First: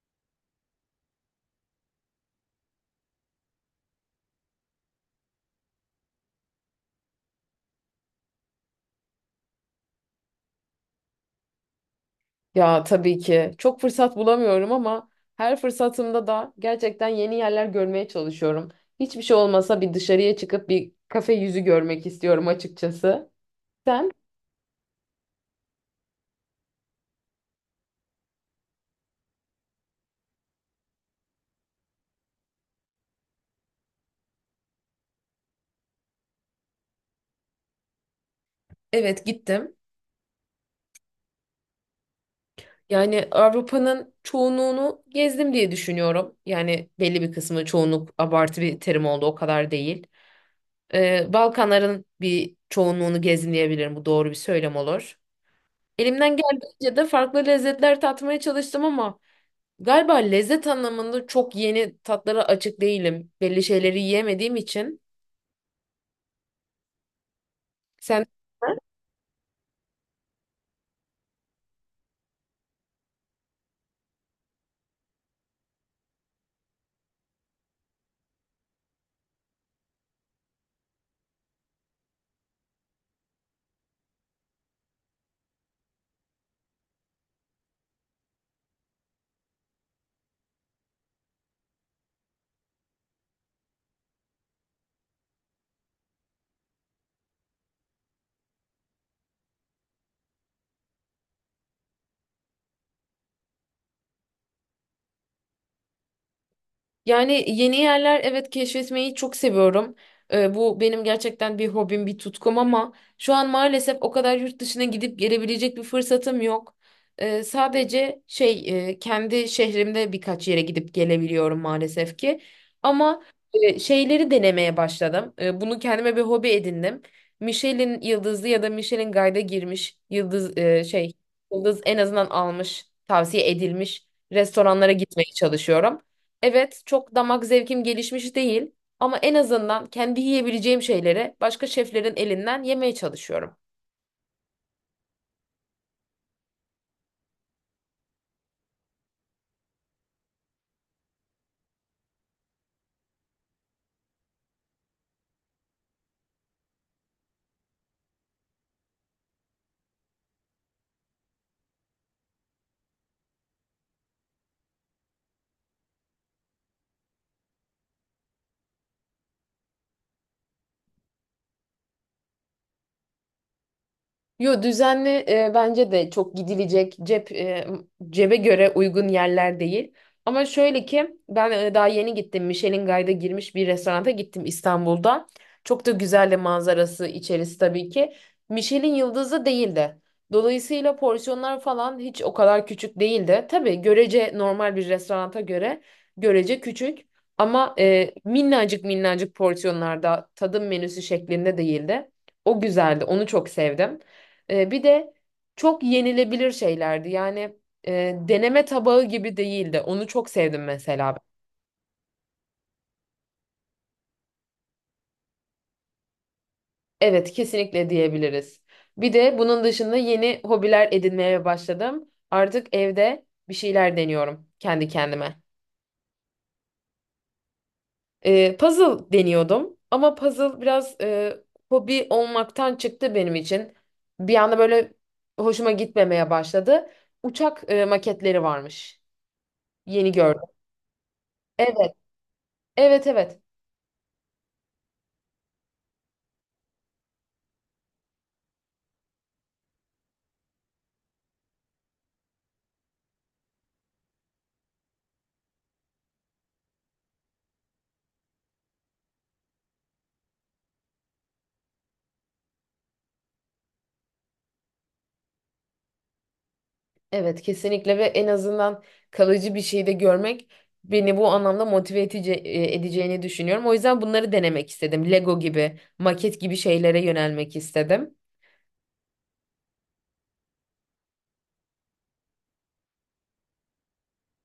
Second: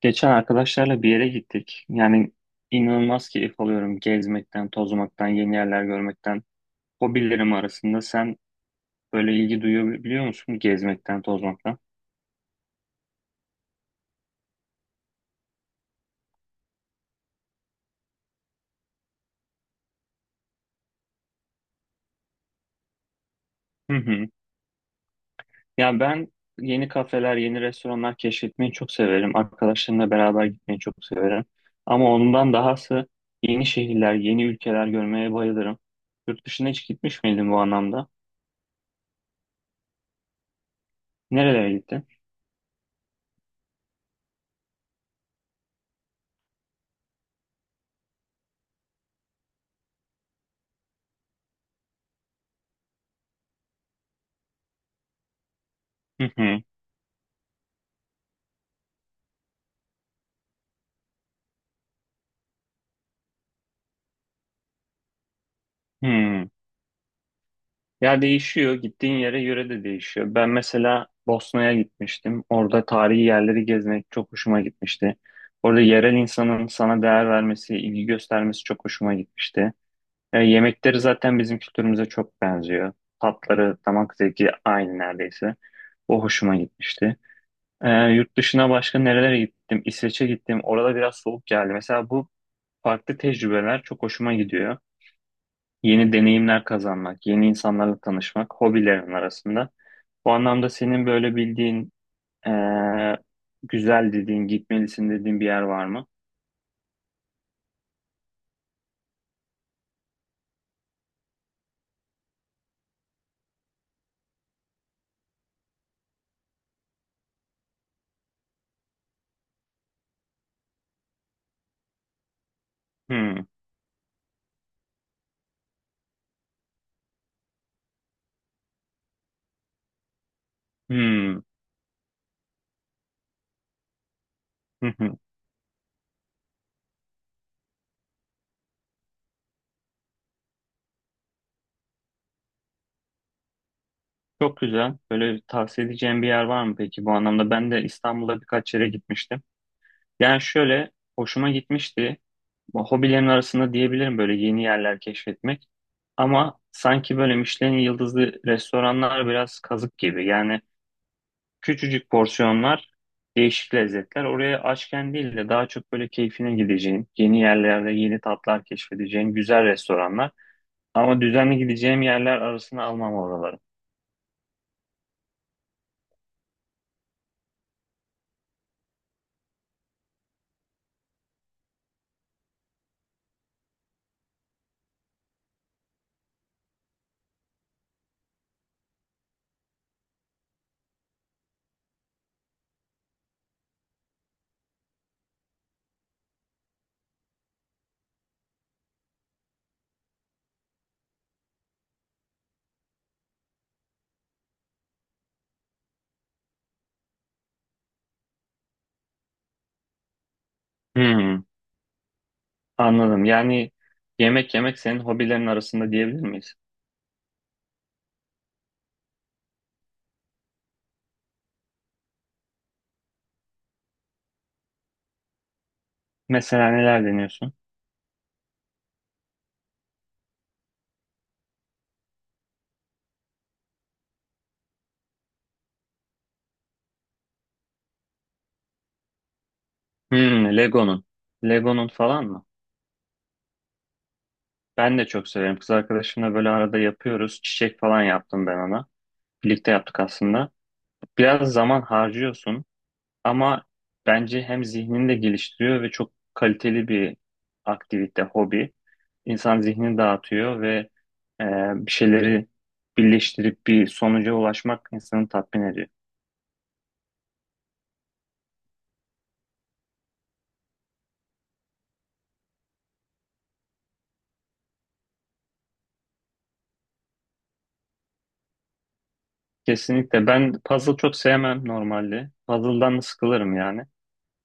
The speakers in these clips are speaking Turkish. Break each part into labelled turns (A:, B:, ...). A: Geçen arkadaşlarla bir yere gittik. Yani inanılmaz keyif alıyorum gezmekten, tozmaktan, yeni yerler görmekten. Hobilerim arasında sen böyle ilgi duyabiliyor musun gezmekten, tozmaktan?
B: Ya tabii ki çok fırsat bulamıyorum ama her fırsatımda da gerçekten yeni yerler görmeye çalışıyorum. Hiçbir şey olmasa bir dışarıya çıkıp bir kafe yüzü görmek istiyorum açıkçası.
A: Hı
B: Sen?
A: hı. Ya ben yeni kafeler, yeni restoranlar keşfetmeyi çok severim. Arkadaşlarımla beraber gitmeyi çok severim. Ama ondan dahası yeni şehirler, yeni ülkeler görmeye bayılırım. Yurt dışına hiç gitmiş miydin bu anlamda?
B: Evet, gittim.
A: Nerelere gittin?
B: Yani Avrupa'nın çoğunluğunu gezdim diye düşünüyorum. Yani belli bir kısmı, çoğunluk abartı bir terim oldu, o kadar değil. Balkanların bir çoğunluğunu gezdim diyebilirim, bu doğru bir söylem olur.
A: Hı
B: Elimden
A: hı.
B: geldiğince de farklı lezzetler tatmaya çalıştım ama galiba lezzet anlamında çok yeni tatlara açık değilim. Belli şeyleri yiyemediğim için.
A: Hı. Ya
B: Sen...
A: değişiyor. Gittiğin yere göre de değişiyor. Ben mesela Bosna'ya gitmiştim. Orada tarihi yerleri gezmek çok hoşuma gitmişti. Orada yerel insanın sana değer vermesi, ilgi göstermesi çok hoşuma gitmişti. E, yemekleri zaten bizim kültürümüze çok benziyor. Tatları, damak zevki aynı neredeyse. O hoşuma gitmişti. E, yurt dışına başka nerelere gittim? İsveç'e gittim. Orada biraz soğuk geldi. Mesela bu farklı tecrübeler çok hoşuma gidiyor, yeni deneyimler kazanmak, yeni insanlarla tanışmak hobilerin arasında. Bu anlamda senin böyle bildiğin, eee, güzel dediğin, gitmelisin dediğin bir yer var mı?
B: Yani yeni yerler, evet, keşfetmeyi çok seviyorum. Bu benim gerçekten bir hobim, bir tutkum ama şu an maalesef o kadar yurt dışına gidip gelebilecek bir fırsatım yok. Sadece kendi şehrimde birkaç yere gidip gelebiliyorum maalesef ki. Ama
A: Hmm,
B: şeyleri denemeye başladım. Bunu kendime bir hobi edindim. Michelin yıldızlı ya da Michelin Guide'a girmiş yıldız
A: hmm,
B: yıldız en azından almış, tavsiye edilmiş
A: hı
B: restoranlara
A: hı.
B: gitmeye çalışıyorum. Evet, çok damak zevkim gelişmiş değil ama en azından kendi yiyebileceğim şeyleri başka şeflerin elinden yemeye çalışıyorum.
A: Çok güzel. Böyle tavsiye edeceğim bir yer var mı peki bu anlamda? Ben de İstanbul'a birkaç yere gitmiştim. Yani şöyle, hoşuma gitmişti. Bu hobilerin arasında diyebilirim böyle yeni yerler keşfetmek. Ama sanki böyle Michelin yıldızlı restoranlar biraz kazık gibi. Yani küçücük porsiyonlar, değişik lezzetler. Oraya açken değil de daha çok böyle keyfine gideceğin, yeni yerlerde yeni tatlar keşfedeceğin güzel restoranlar. Ama düzenli gideceğim yerler arasına almam oraları.
B: Yo, düzenli bence de çok gidilecek cebe göre uygun yerler değil. Ama şöyle ki ben daha yeni gittim. Michelin Guide'a girmiş bir restoranta gittim İstanbul'da. Çok da güzel de manzarası, içerisi tabii ki. Michelin yıldızı değildi. Dolayısıyla porsiyonlar falan hiç o kadar küçük değildi. Tabii görece normal bir restoranta göre görece küçük ama minnacık minnacık porsiyonlarda tadım menüsü şeklinde değildi. O güzeldi. Onu çok sevdim. Bir de çok yenilebilir şeylerdi. Yani deneme tabağı gibi değildi. Onu çok sevdim mesela.
A: Hmm, anladım. Yani yemek yemek senin hobilerin arasında diyebilir miyiz?
B: Evet, kesinlikle diyebiliriz. Bir de bunun dışında yeni hobiler edinmeye başladım. Artık evde bir şeyler deniyorum kendi kendime.
A: Mesela neler deniyorsun?
B: Puzzle deniyordum ama puzzle biraz hobi olmaktan çıktı benim için. Bir anda böyle hoşuma gitmemeye başladı. Uçak maketleri varmış. Yeni gördüm.
A: Hmm, Lego'nun. Lego'nun
B: Evet,
A: falan mı?
B: evet, evet.
A: Ben de çok severim. Kız arkadaşımla böyle arada yapıyoruz. Çiçek falan yaptım ben ona. Birlikte yaptık aslında. Biraz zaman harcıyorsun. Ama bence hem zihnini de geliştiriyor ve çok kaliteli bir aktivite, hobi. İnsan zihnini dağıtıyor ve e, bir şeyleri birleştirip bir sonuca ulaşmak insanı tatmin ediyor.
B: Evet, kesinlikle ve en azından kalıcı bir şey de görmek beni bu anlamda motive edici, edeceğini düşünüyorum. O yüzden bunları denemek istedim. Lego gibi, maket gibi şeylere yönelmek istedim.
A: Kesinlikle. Ben puzzle çok sevmem normalde. Puzzle'dan da sıkılırım yani.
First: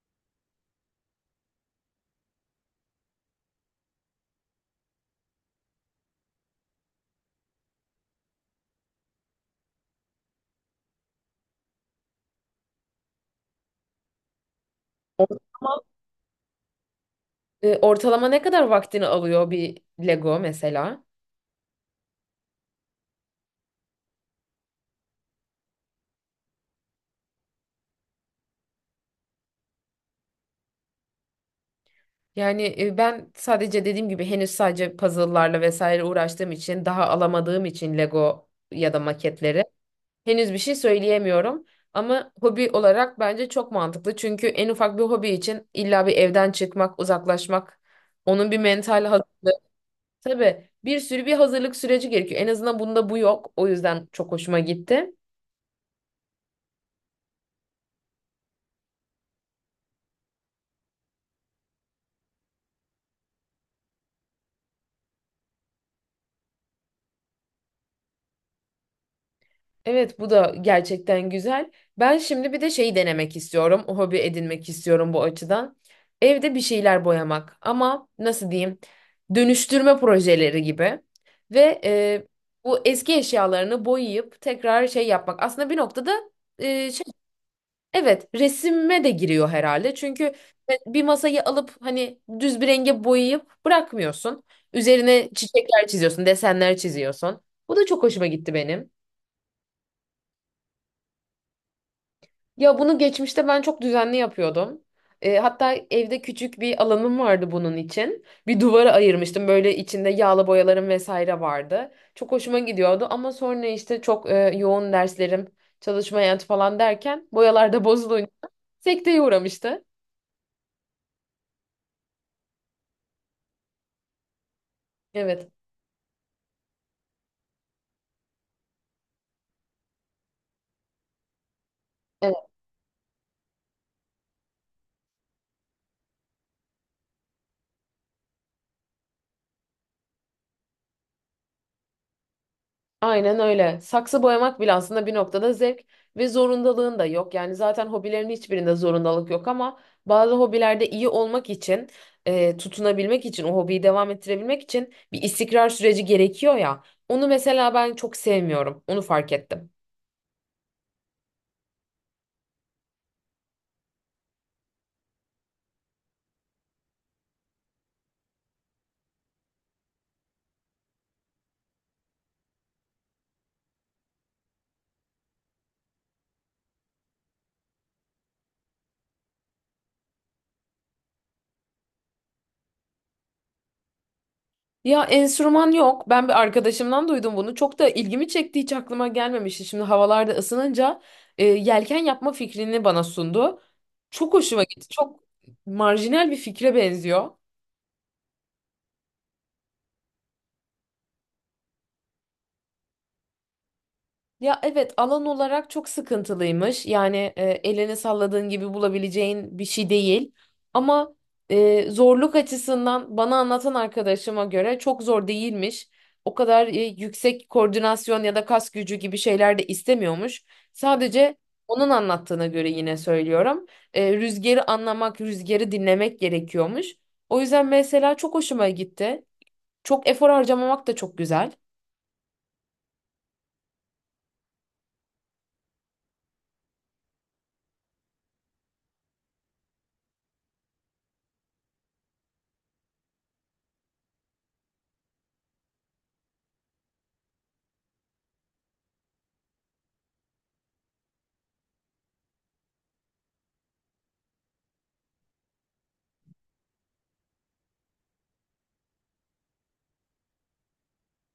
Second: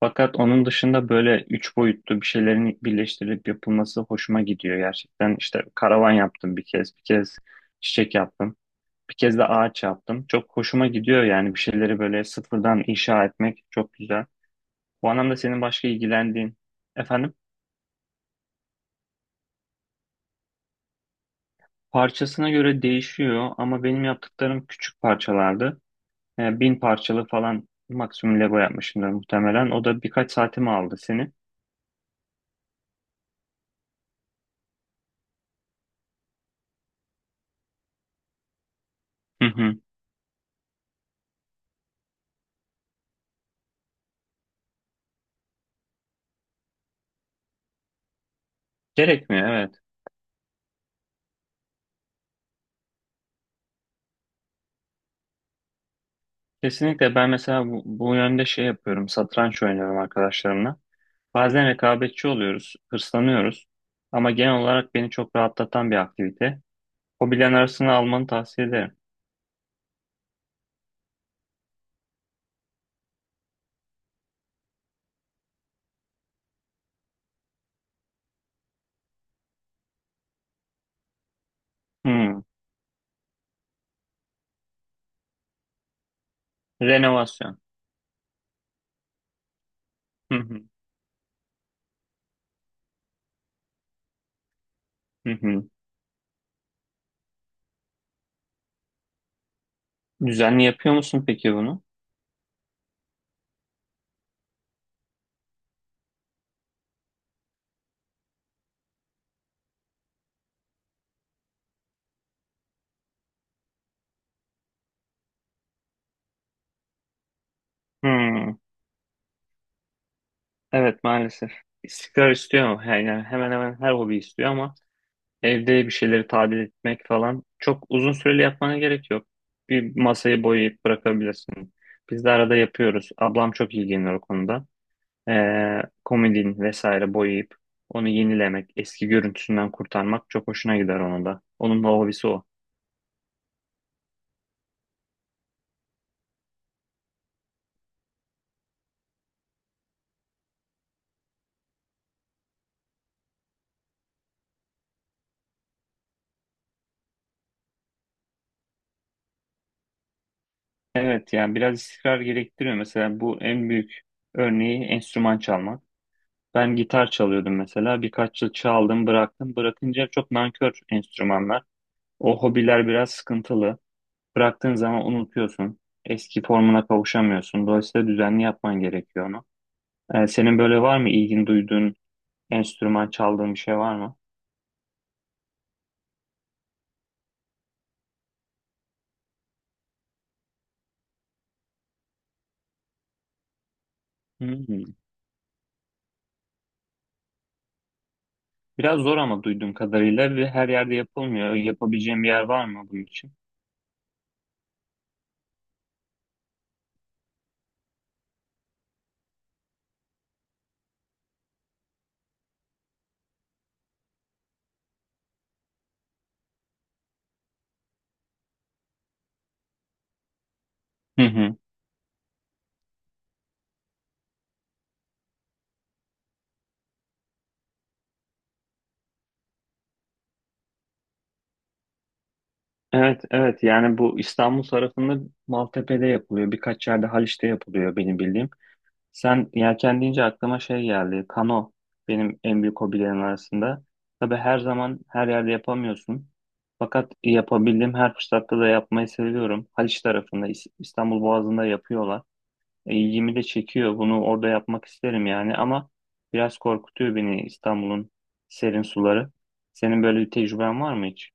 A: Fakat onun dışında böyle üç boyutlu bir şeylerin birleştirilip yapılması hoşuma gidiyor gerçekten. İşte karavan yaptım bir kez, bir kez çiçek yaptım. Bir kez de ağaç yaptım. Çok hoşuma gidiyor yani, bir şeyleri böyle sıfırdan inşa etmek çok güzel. Bu
B: O
A: anlamda senin
B: zaman
A: başka ilgilendiğin, efendim,
B: Ortalama ne kadar vaktini alıyor bir Lego mesela?
A: parçasına göre değişiyor ama benim yaptıklarım küçük parçalardı. Yani bin parçalı falan maksimum Lego yapmışımdır muhtemelen. O da birkaç saatimi aldı seni.
B: Yani ben sadece dediğim gibi henüz sadece puzzle'larla vesaire uğraştığım için, daha alamadığım için Lego ya da
A: Hı
B: maketleri
A: hı.
B: henüz bir şey söyleyemiyorum. Ama hobi olarak bence çok mantıklı. Çünkü en ufak bir hobi için illa bir evden çıkmak, uzaklaşmak, onun bir mental
A: Gerekmiyor
B: hazırlığı,
A: evet.
B: tabii bir sürü bir hazırlık süreci gerekiyor. En azından bunda bu yok. O yüzden çok hoşuma gitti.
A: Kesinlikle ben mesela bu yönde şey yapıyorum. Satranç oynuyorum arkadaşlarımla. Bazen rekabetçi oluyoruz, hırslanıyoruz. Ama genel olarak beni çok rahatlatan bir aktivite. Hobilerin arasına almanı tavsiye ederim.
B: Evet, bu da gerçekten güzel. Ben şimdi bir de şeyi denemek istiyorum. O hobi edinmek istiyorum bu açıdan. Evde bir şeyler boyamak ama nasıl diyeyim? Dönüştürme projeleri gibi. Ve
A: Hmm.
B: bu eski eşyalarını boyayıp tekrar şey yapmak. Aslında bir noktada e, şey
A: Renovasyon.
B: evet, resime de giriyor herhalde. Çünkü
A: Hı hı.
B: bir masayı alıp hani düz bir renge boyayıp bırakmıyorsun. Üzerine
A: Hı hı.
B: çiçekler çiziyorsun, desenler çiziyorsun. Bu da çok hoşuma gitti benim.
A: Düzenli yapıyor musun peki bunu?
B: Ya bunu geçmişte ben çok düzenli yapıyordum. Hatta evde küçük bir alanım vardı bunun için. Bir duvara ayırmıştım. Böyle içinde yağlı boyalarım vesaire vardı. Çok hoşuma gidiyordu ama sonra işte çok yoğun derslerim, çalışma hayatı falan derken boyalar da bozulunca
A: Hmm.
B: sekteye uğramıştı.
A: Evet maalesef. İstikrar istiyor ama, yani hemen hemen her hobi istiyor ama
B: Evet.
A: evde bir şeyleri tadil etmek falan çok uzun süreli yapmana gerek yok. Bir masayı boyayıp bırakabilirsin. Biz de arada yapıyoruz. Ablam çok ilgileniyor o konuda. Komodin vesaire boyayıp onu yenilemek, eski görüntüsünden kurtarmak çok hoşuna gider onun da. Onun da hobisi o.
B: Aynen öyle. Saksı boyamak bile aslında bir noktada zevk ve zorundalığın da yok. Yani zaten hobilerin hiçbirinde zorundalık yok ama bazı hobilerde iyi olmak için, tutunabilmek için, o hobiyi devam ettirebilmek için bir istikrar süreci gerekiyor ya. Onu mesela ben çok sevmiyorum. Onu fark ettim.
A: Evet yani biraz istikrar gerektiriyor. Mesela bu en büyük örneği enstrüman çalmak. Ben gitar çalıyordum mesela. Birkaç yıl çaldım bıraktım. Bırakınca çok nankör enstrümanlar. O hobiler biraz sıkıntılı. Bıraktığın zaman unutuyorsun. Eski formuna kavuşamıyorsun. Dolayısıyla düzenli yapman gerekiyor onu. Senin böyle var mı ilgin duyduğun enstrüman çaldığın bir şey var mı?
B: Ya, enstrüman yok. Ben bir arkadaşımdan duydum bunu. Çok da ilgimi çekti. Hiç aklıma gelmemişti. Şimdi havalarda ısınınca yelken yapma fikrini bana sundu. Çok hoşuma gitti.
A: Hmm.
B: Çok marjinal bir fikre benziyor.
A: Biraz zor ama duyduğum kadarıyla, ve her yerde yapılmıyor. Yapabileceğim bir yer var mı bunun için?
B: Ya evet, alan olarak çok sıkıntılıymış. Yani elini salladığın gibi bulabileceğin bir şey değil. Ama zorluk açısından bana anlatan arkadaşıma göre çok zor değilmiş. O kadar yüksek koordinasyon ya da kas gücü gibi şeyler de istemiyormuş.
A: Hı
B: Sadece
A: hı.
B: onun anlattığına göre, yine söylüyorum, rüzgarı anlamak, rüzgarı dinlemek gerekiyormuş. O yüzden mesela çok hoşuma gitti. Çok efor harcamamak da çok güzel.
A: Evet, evet. Yani bu İstanbul tarafında Maltepe'de yapılıyor. Birkaç yerde Haliç'te yapılıyor benim bildiğim. Sen yelken deyince aklıma şey geldi. Kano benim en büyük hobilerim arasında. Tabii her zaman her yerde yapamıyorsun. Fakat yapabildiğim her fırsatta da yapmayı seviyorum. Haliç tarafında İstanbul Boğazı'nda yapıyorlar. E, ilgimi de çekiyor. Bunu orada yapmak isterim yani, ama biraz korkutuyor beni İstanbul'un serin suları. Senin böyle bir tecrüben var mı hiç?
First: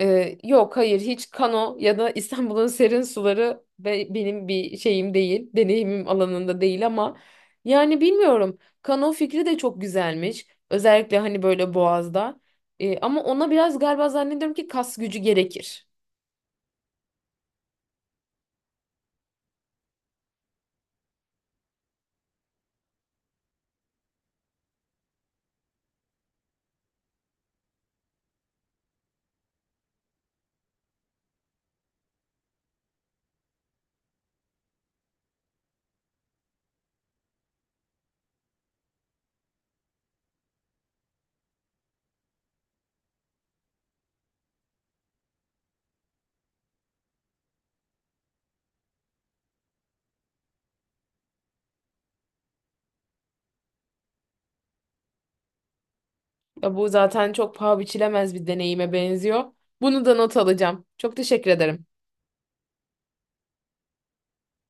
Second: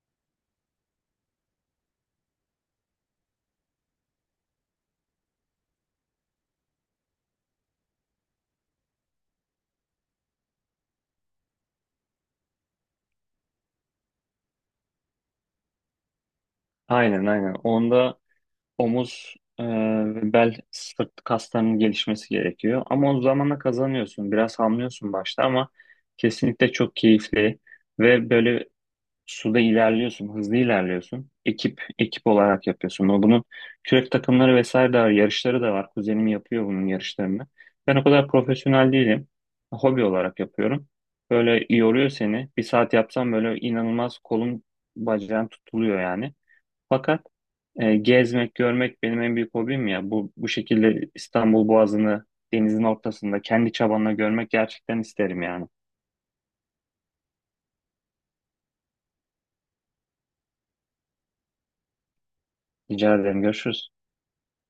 B: Yok, hayır, hiç kano ya da İstanbul'un serin suları benim bir şeyim değil. Deneyimim alanında değil ama yani bilmiyorum. Kano fikri de çok güzelmiş. Özellikle hani böyle Boğaz'da. Ama ona biraz galiba zannediyorum ki kas gücü gerekir.
A: Aynen aynen. Onda omuz ve bel sırt kaslarının gelişmesi gerekiyor. Ama o zamanla kazanıyorsun. Biraz hamlıyorsun başta ama kesinlikle çok keyifli ve böyle suda ilerliyorsun, hızlı ilerliyorsun. Ekip ekip olarak yapıyorsun. O bunun kürek takımları vesaire de var, yarışları da var. Kuzenim yapıyor bunun yarışlarını. Ben o kadar profesyonel değilim. Hobi olarak yapıyorum. Böyle yoruyor seni. Bir saat yapsam böyle inanılmaz kolun bacağın tutuluyor yani. Fakat gezmek, görmek benim en büyük hobim ya. bu şekilde İstanbul Boğazı'nı denizin ortasında kendi çabanla görmek gerçekten isterim yani.
B: Ya bu zaten çok paha biçilemez bir deneyime benziyor. Bunu da not alacağım. Çok teşekkür ederim.
A: Rica ederim. Görüşürüz.